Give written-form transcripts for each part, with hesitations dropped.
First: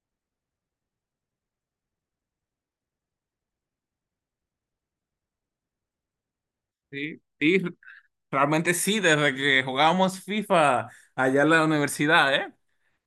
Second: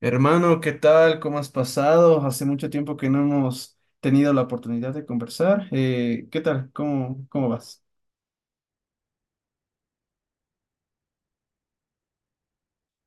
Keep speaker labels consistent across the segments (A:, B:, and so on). A: Hermano, ¿qué tal? ¿Cómo has pasado? Hace mucho tiempo que no hemos tenido la oportunidad de conversar. ¿Qué tal?
B: Sí,
A: ¿Cómo
B: sí,
A: vas?
B: realmente sí, desde que jugábamos FIFA allá en la universidad, ¿eh?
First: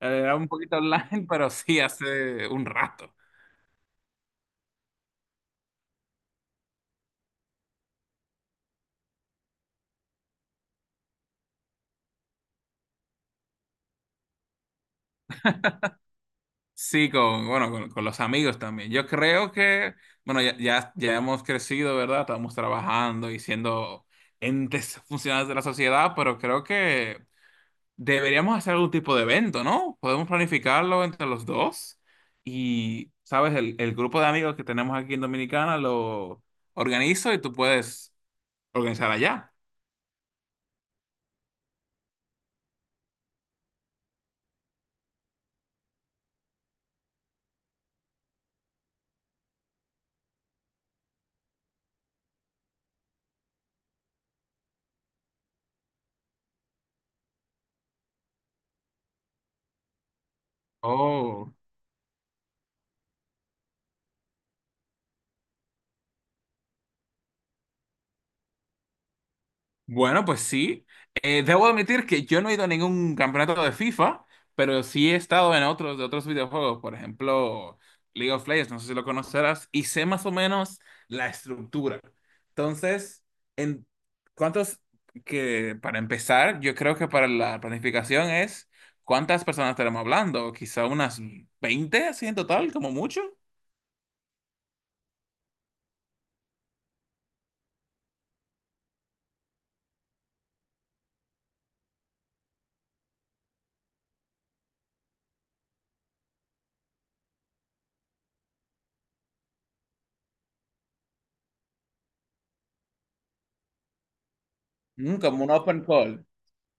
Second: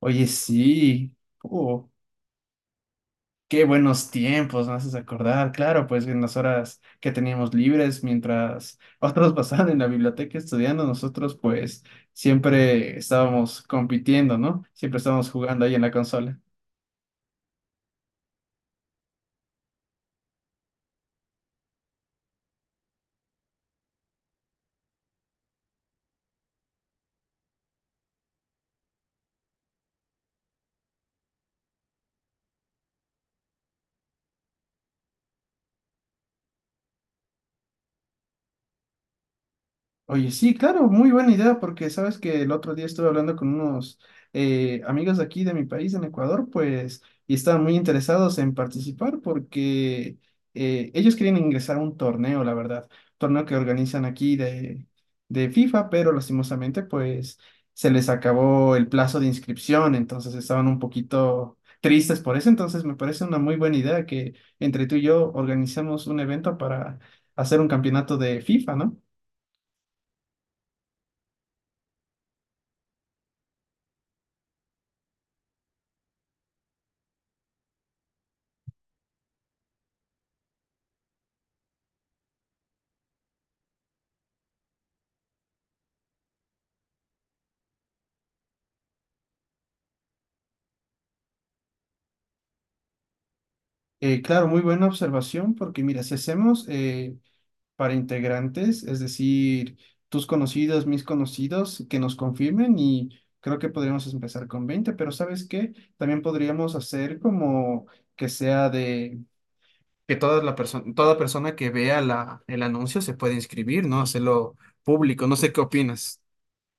A: Oye,
B: un poquito
A: sí.
B: online, pero sí,
A: Uh,
B: hace un rato.
A: Qué buenos tiempos, me haces acordar. Claro, pues en las horas que teníamos libres, mientras otros pasaban en la biblioteca estudiando, nosotros pues siempre estábamos compitiendo, ¿no? Siempre estábamos jugando ahí en la consola.
B: Sí, bueno, con los amigos también. Yo creo que, bueno, ya hemos crecido, ¿verdad? Estamos trabajando y siendo entes funcionales de la sociedad, pero creo que deberíamos hacer algún tipo de evento, ¿no? Podemos planificarlo entre los dos y, ¿sabes?, el grupo de amigos que tenemos aquí en Dominicana lo organizo y tú puedes organizada ya.
A: Oye, sí, claro, muy buena idea, porque sabes que el otro día estuve hablando con unos amigos de aquí de mi país, en Ecuador, pues, y estaban muy interesados en participar porque ellos querían ingresar a un torneo, la verdad, torneo que organizan aquí de FIFA, pero lastimosamente, pues, se les acabó el plazo de inscripción, entonces estaban un
B: Oh.
A: poquito tristes por eso, entonces me parece una muy buena idea que entre tú y yo organizamos un evento para hacer un campeonato de FIFA, ¿no?
B: Bueno, pues sí. Debo admitir que yo no he ido a ningún campeonato de FIFA, pero sí he estado en otros de otros videojuegos, por ejemplo, League of Legends, no sé si lo conocerás, y sé más o menos la estructura. Entonces, en cuántos que para empezar, yo creo que para la planificación es cuántas personas estaremos hablando, quizá unas 20 así en total, como mucho.
A: Claro, muy buena observación, porque mira, si hacemos para integrantes, es decir, tus conocidos, mis conocidos, que nos confirmen y creo que podríamos empezar con 20 pero ¿sabes qué? También podríamos hacer como que sea de que toda la persona, toda persona que vea el anuncio se puede inscribir, ¿no? Hacerlo público, no
B: Como un
A: sé qué
B: open
A: opinas.
B: call.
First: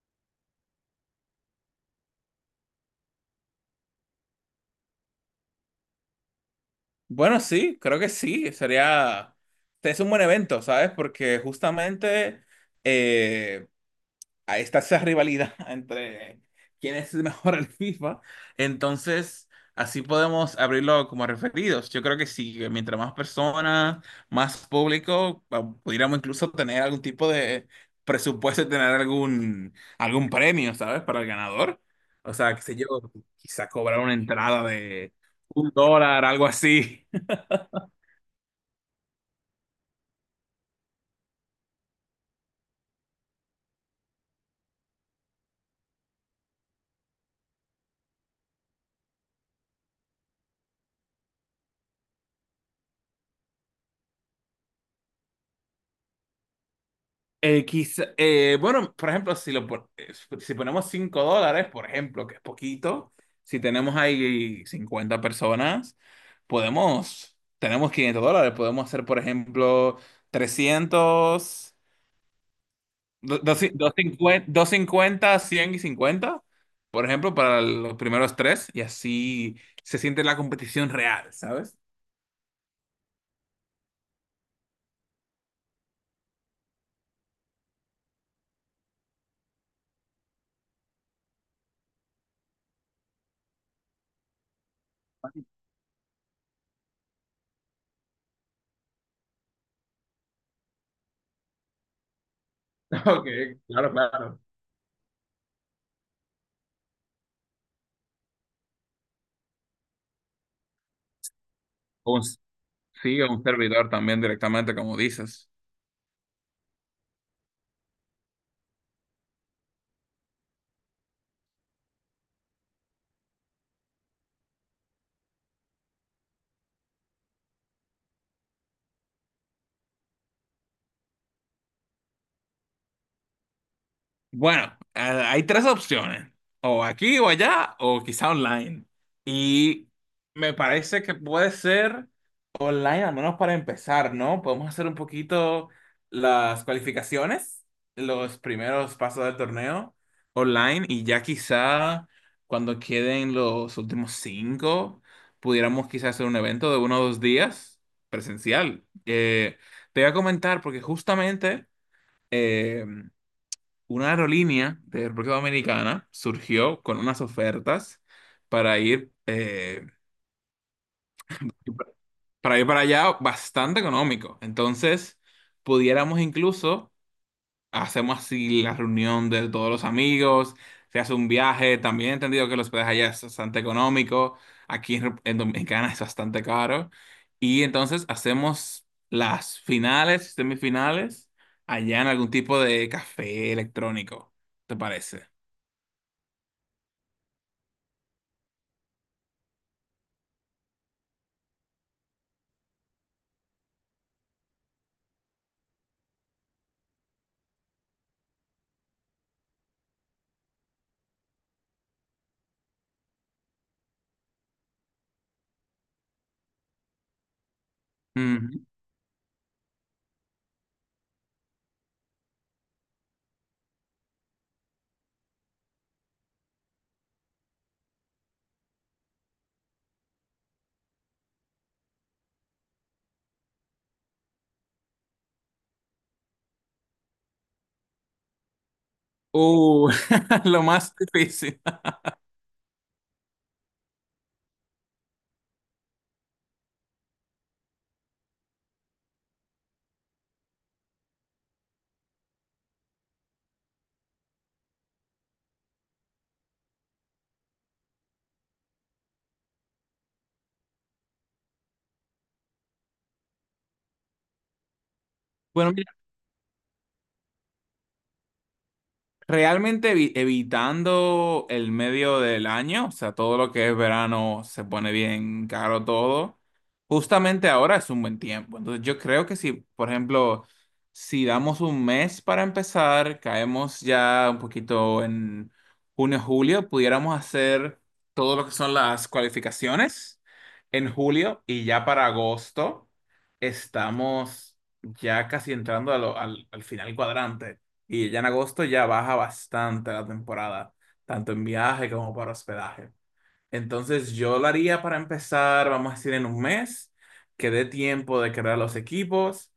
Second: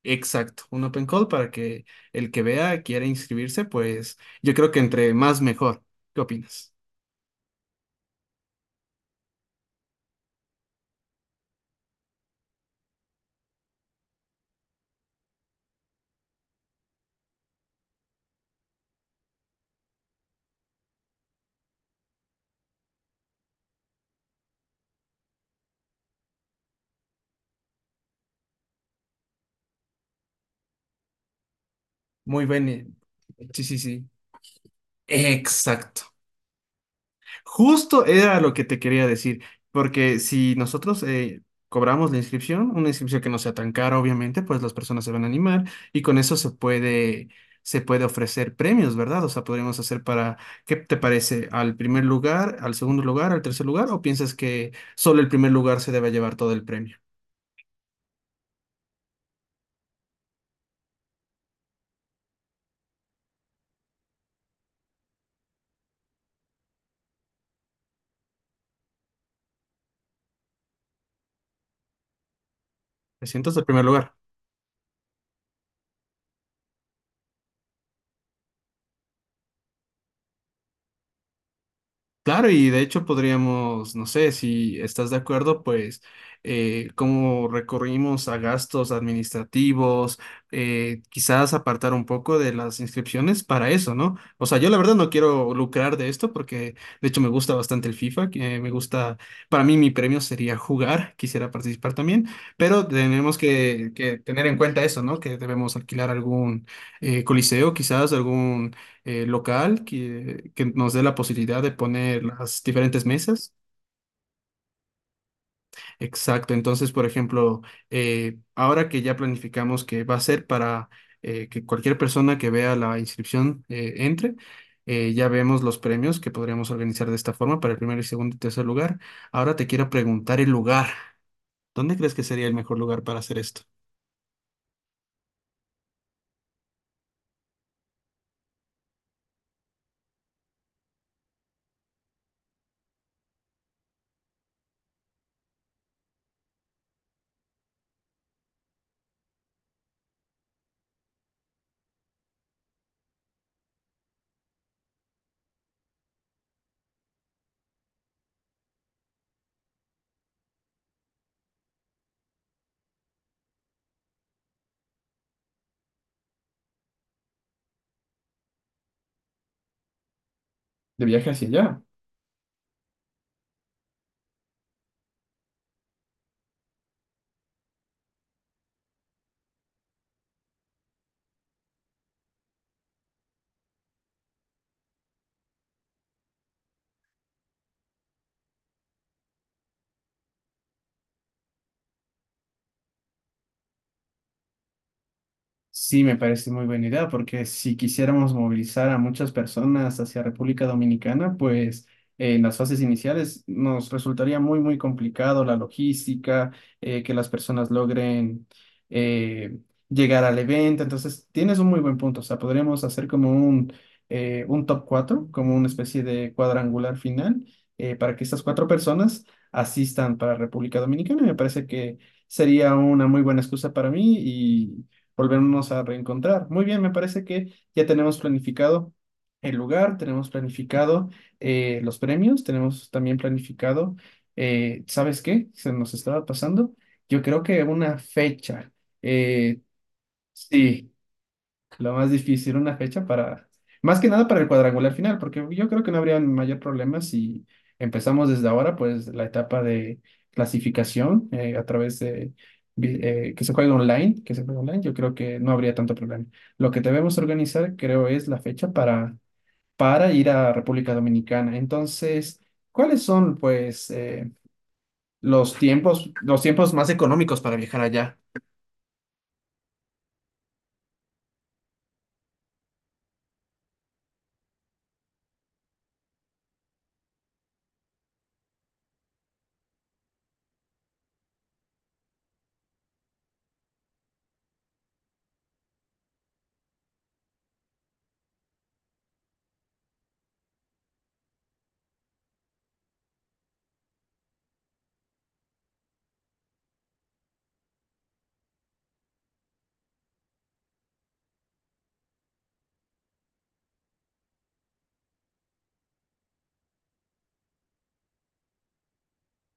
A: Exacto, un open call para que el que vea quiera inscribirse, pues yo creo que entre más mejor. ¿Qué opinas?
B: Bueno, sí, creo que sí, sería, es un buen evento, ¿sabes? Porque justamente eh, ahí está esa rivalidad entre quién es el mejor en FIFA, entonces así podemos abrirlo como referidos. Yo creo que sí, que mientras más personas, más público, pudiéramos incluso tener algún tipo de presupuesto, y tener algún premio, ¿sabes? Para el ganador. O
A: Muy
B: sea, qué
A: bien.
B: sé yo,
A: Sí,
B: quizá
A: sí,
B: cobrar
A: sí.
B: una entrada de un
A: Exacto.
B: dólar, algo así.
A: Justo era lo que te quería decir, porque si nosotros cobramos la inscripción, una inscripción que no sea tan cara, obviamente, pues las personas se van a animar y con eso se puede ofrecer premios, ¿verdad? O sea, podríamos hacer para, ¿qué te parece? ¿Al primer lugar, al segundo lugar, al tercer lugar? ¿O piensas que solo el primer lugar se debe llevar todo el premio?
B: Bueno, por ejemplo, si ponemos 5 dólares, por ejemplo, que es poquito. Si tenemos ahí 50 personas, tenemos 500 dólares. Podemos hacer, por ejemplo, 300,
A: ¿Te sientas el primer lugar?
B: 250, 50 100 y cincuenta, por ejemplo, para los primeros tres, y así se siente la competición real, ¿sabes?
A: Claro, y de hecho podríamos, no sé, si estás de acuerdo, pues cómo recurrimos a gastos administrativos, quizás apartar un poco de las inscripciones para eso, ¿no? O sea, yo la verdad no quiero lucrar de esto porque de hecho me gusta bastante el FIFA, que me gusta, para mí mi premio sería jugar, quisiera participar también, pero
B: Ok,
A: tenemos que,
B: claro,
A: que
B: claro.
A: tener en cuenta eso, ¿no? Que debemos alquilar algún coliseo, quizás algún local que nos dé la posibilidad de
B: O
A: poner
B: un-
A: las diferentes
B: sí, o un
A: mesas.
B: servidor también directamente, como dices.
A: Exacto. Entonces, por ejemplo, ahora que ya planificamos que va a ser para que cualquier persona que vea la inscripción entre, ya vemos los premios que podríamos organizar de esta forma para el primer y segundo y tercer lugar. Ahora te quiero preguntar el lugar. ¿Dónde crees que sería el mejor lugar para hacer esto?
B: Bueno, hay tres opciones, o aquí o allá, o quizá online. Y me parece que puede ser online, al menos para empezar, ¿no? Podemos hacer un poquito las cualificaciones, los primeros pasos del torneo online, y ya quizá cuando queden los últimos cinco, pudiéramos quizá hacer un evento de 1 o 2 días presencial. Te voy a comentar porque justamente em, una aerolínea de República Dominicana surgió con unas ofertas para ir, eh,
A: De viaje hacia allá.
B: para ir para allá bastante económico. Entonces, pudiéramos incluso, hacemos así la reunión de todos los amigos, se hace un viaje. También he entendido que los hospedaje allá es bastante económico, aquí en Dominicana es bastante caro, y entonces hacemos las finales, semifinales, allá en algún tipo de café electrónico, ¿te parece?
A: Sí, me parece muy buena idea, porque si quisiéramos movilizar a muchas personas hacia República Dominicana, pues en las fases iniciales nos resultaría muy complicado la logística, que las personas logren eh, llegar al evento. Entonces, tienes un muy buen punto. O sea, podríamos hacer como un top 4 como una especie de cuadrangular final, para que estas cuatro personas asistan para República Dominicana. Y me parece que sería una muy buena excusa para mí y volvernos a reencontrar. Muy bien, me parece que ya tenemos planificado el lugar, tenemos planificado los premios, tenemos también planificado, ¿sabes qué? Se nos estaba pasando. Yo creo que una fecha. Eh,
B: Uh, lo
A: sí.
B: más difícil.
A: Lo más difícil, una fecha para, más que nada para el cuadrangular final, porque yo creo que no habría mayor problema si empezamos desde ahora, pues la etapa de clasificación a través de que se juegue online, yo creo que no habría tanto problema. Lo que debemos organizar, creo, es la fecha para ir a República Dominicana. Entonces, ¿cuáles son, pues,
B: Bueno,
A: los tiempos más económicos para viajar allá?
B: realmente evitando el medio del año, o sea, todo lo que es verano se pone bien caro todo. Justamente ahora es un buen tiempo. Entonces yo creo que si, por ejemplo, si damos un mes para empezar, caemos ya un poquito en junio, julio, pudiéramos hacer todo lo que son las cualificaciones en julio y ya para agosto estamos ya casi entrando a lo- al al final cuadrante. Y ya en agosto ya baja bastante la temporada, tanto en viaje como para hospedaje. Entonces yo lo haría para empezar, vamos a decir, en un mes, que dé tiempo de crear los equipos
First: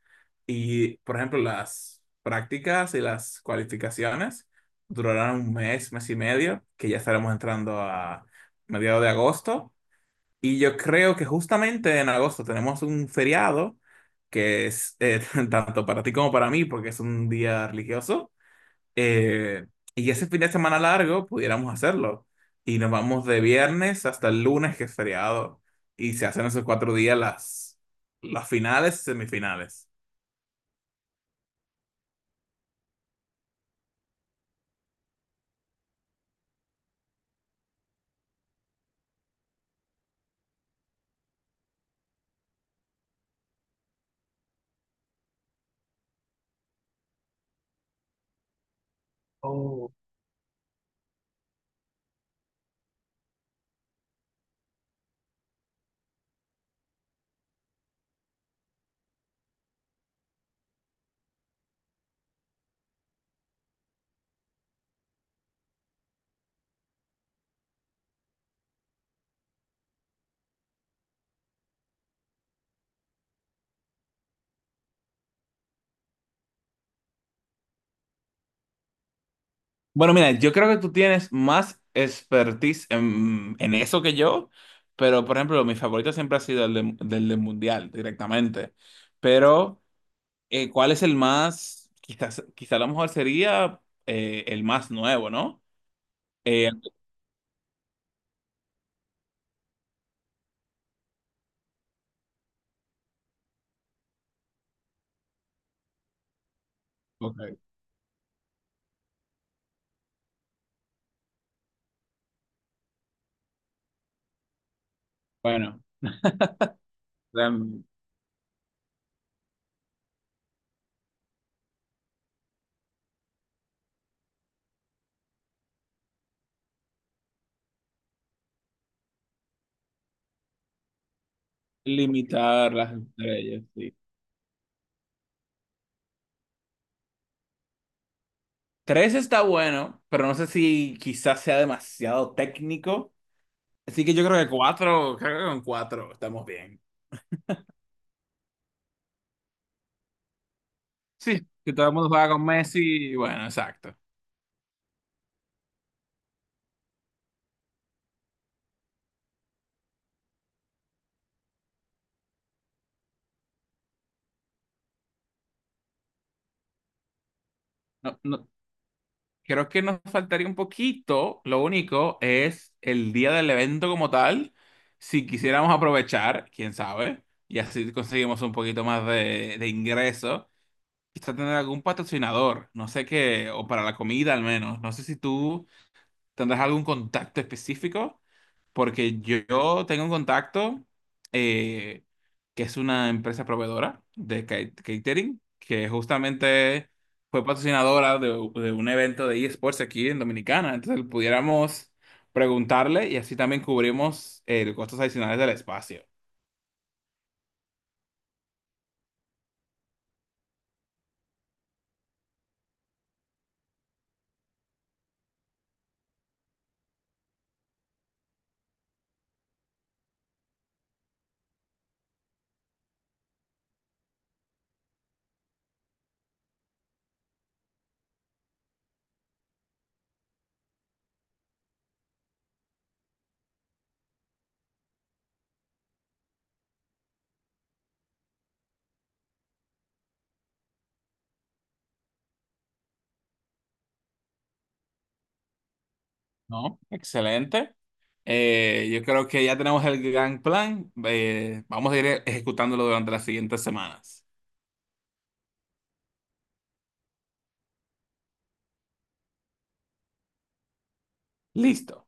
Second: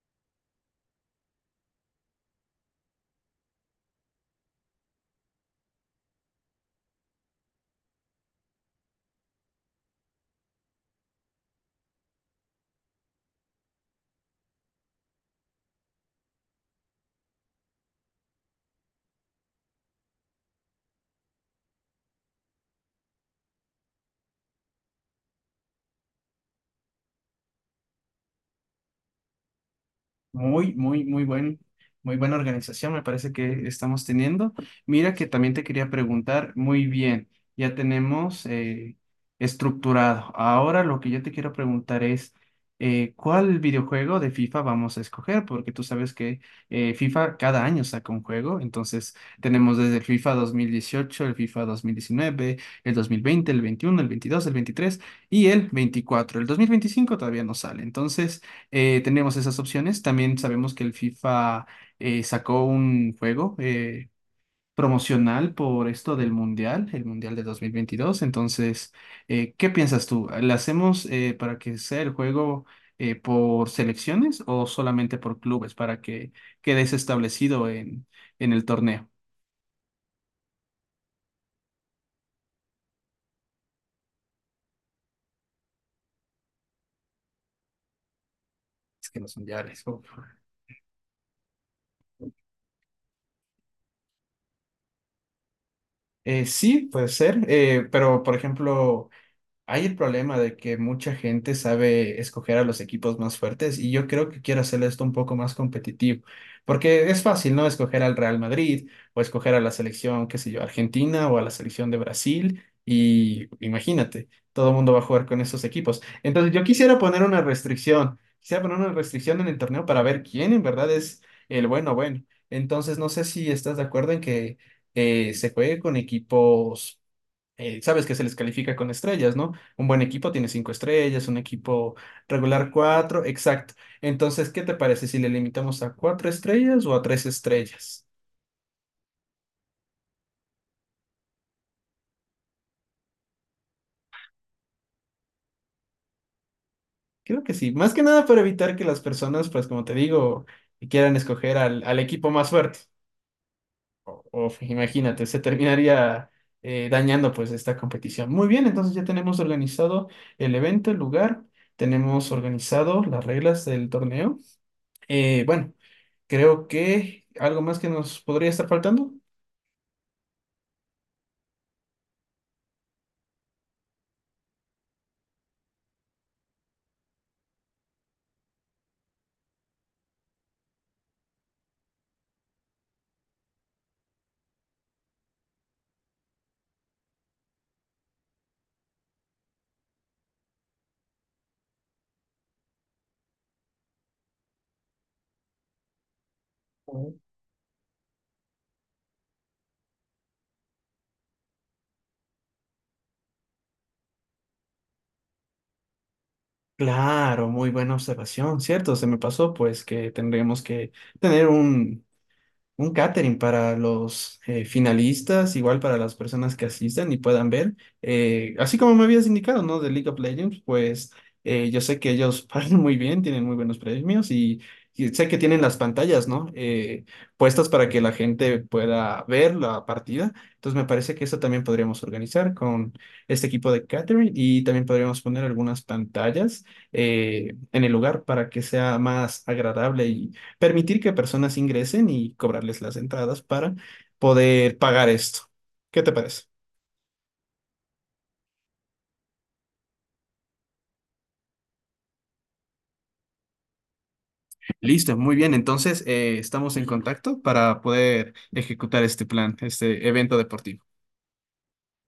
B: y, por ejemplo, las prácticas y las cualificaciones durarán un mes, mes y medio, que ya estaremos entrando a mediados de agosto. Y yo creo que justamente en agosto tenemos un feriado, que es tanto para ti como para mí, porque es un día religioso eh, y ese fin de semana largo pudiéramos hacerlo. Y nos vamos de viernes hasta el lunes, que es feriado. Y se hacen esos 4 días las finales y semifinales.
A: Muy, muy, muy buen, muy buena organización me parece que estamos teniendo. Mira que también te quería preguntar, muy bien, ya tenemos estructurado. Ahora lo que yo te quiero preguntar es, ¿cuál videojuego de FIFA vamos a escoger? Porque tú sabes que FIFA cada año saca un juego, entonces tenemos desde el FIFA 2018 el FIFA 2019 el 2020 el 21 el 22 el 23 y el 24. El 2025 todavía no sale, entonces tenemos esas opciones. También sabemos que el FIFA sacó un juego promocional por esto del Mundial, el Mundial de 2022. Entonces, ¿qué piensas tú? ¿La hacemos para que sea el juego por selecciones o solamente por clubes para que quede eso establecido en el torneo?
B: Bueno, mira, yo creo que tú tienes más expertise en eso que yo, pero por ejemplo, mi favorito siempre ha sido el del Mundial directamente.
A: Es que los mundiales.
B: Pero,
A: Uf.
B: ¿cuál es el más? Quizás, quizá a lo mejor sería el más nuevo, ¿no? Eh,
A: Sí, puede ser, pero por ejemplo... Hay el problema de que mucha gente sabe escoger a los equipos más fuertes y yo creo que quiero hacer esto un poco más competitivo, porque es fácil,
B: ok,
A: ¿no? Escoger al Real Madrid o escoger a la selección, qué sé yo, Argentina o a la selección de Brasil y imagínate, todo el mundo va a jugar con esos
B: bueno,
A: equipos. Entonces yo quisiera poner una restricción, quisiera poner una restricción en el torneo para ver quién en verdad es el bueno bueno. Entonces no sé si estás de acuerdo en que se juegue con equipos sabes que se les califica con estrellas, ¿no? Un buen equipo tiene cinco estrellas, un equipo regular
B: limitar las
A: cuatro,
B: estrellas,
A: exacto.
B: sí.
A: Entonces, ¿qué te parece si le limitamos a cuatro estrellas o a tres estrellas?
B: Tres está bueno, pero no sé si quizás sea demasiado técnico. Así que yo creo que cuatro, creo que con cuatro estamos bien.
A: Creo que sí, más que nada para evitar que las personas, pues como te digo, quieran
B: Sí,
A: escoger
B: que todo el
A: al
B: mundo juega
A: equipo
B: con
A: más fuerte.
B: Messi, bueno, exacto.
A: Imagínate, se terminaría dañando pues esta competición. Muy bien, entonces ya tenemos organizado el evento, el lugar, tenemos organizado las reglas del torneo. Bueno. Creo que algo más que
B: No,
A: nos podría
B: no,
A: estar faltando.
B: creo que nos faltaría un poquito, lo único es el día del evento como tal. Si quisiéramos aprovechar, quién sabe, y así conseguimos un poquito más de ingreso. Quizá tener algún patrocinador, no sé qué, o para la comida al menos. No sé si tú, ¿tendrás algún contacto específico? Porque yo tengo un contacto eh, que es una empresa proveedora de catering, que justamente
A: Ujú.
B: fue patrocinadora de un evento de eSports aquí en Dominicana. Entonces pudiéramos preguntarle y así también cubrimos los costos adicionales del espacio.
A: Claro, muy buena observación, ¿cierto? Se me pasó pues que tendremos que tener un catering para los finalistas, igual para las personas que asistan y puedan ver. Así como me habías indicado, ¿no? De League of Legends, pues yo sé que ellos pagan muy bien, tienen muy buenos premios y sé que tienen las pantallas, ¿no? Puestas para que la gente pueda ver la partida. Entonces me parece que eso también podríamos organizar con este equipo de catering y también podríamos poner algunas pantallas en el lugar para que sea más agradable permitir que personas ingresen y cobrarles las entradas para poder pagar esto. ¿Qué te parece?
B: ¿No? Excelente. Yo creo que ya tenemos el gran plan. Vamos a ir ejecutándolo durante las siguientes semanas.
A: Listo, muy bien. Entonces, estamos en contacto para poder ejecutar este plan, este evento deportivo.
B: Listo.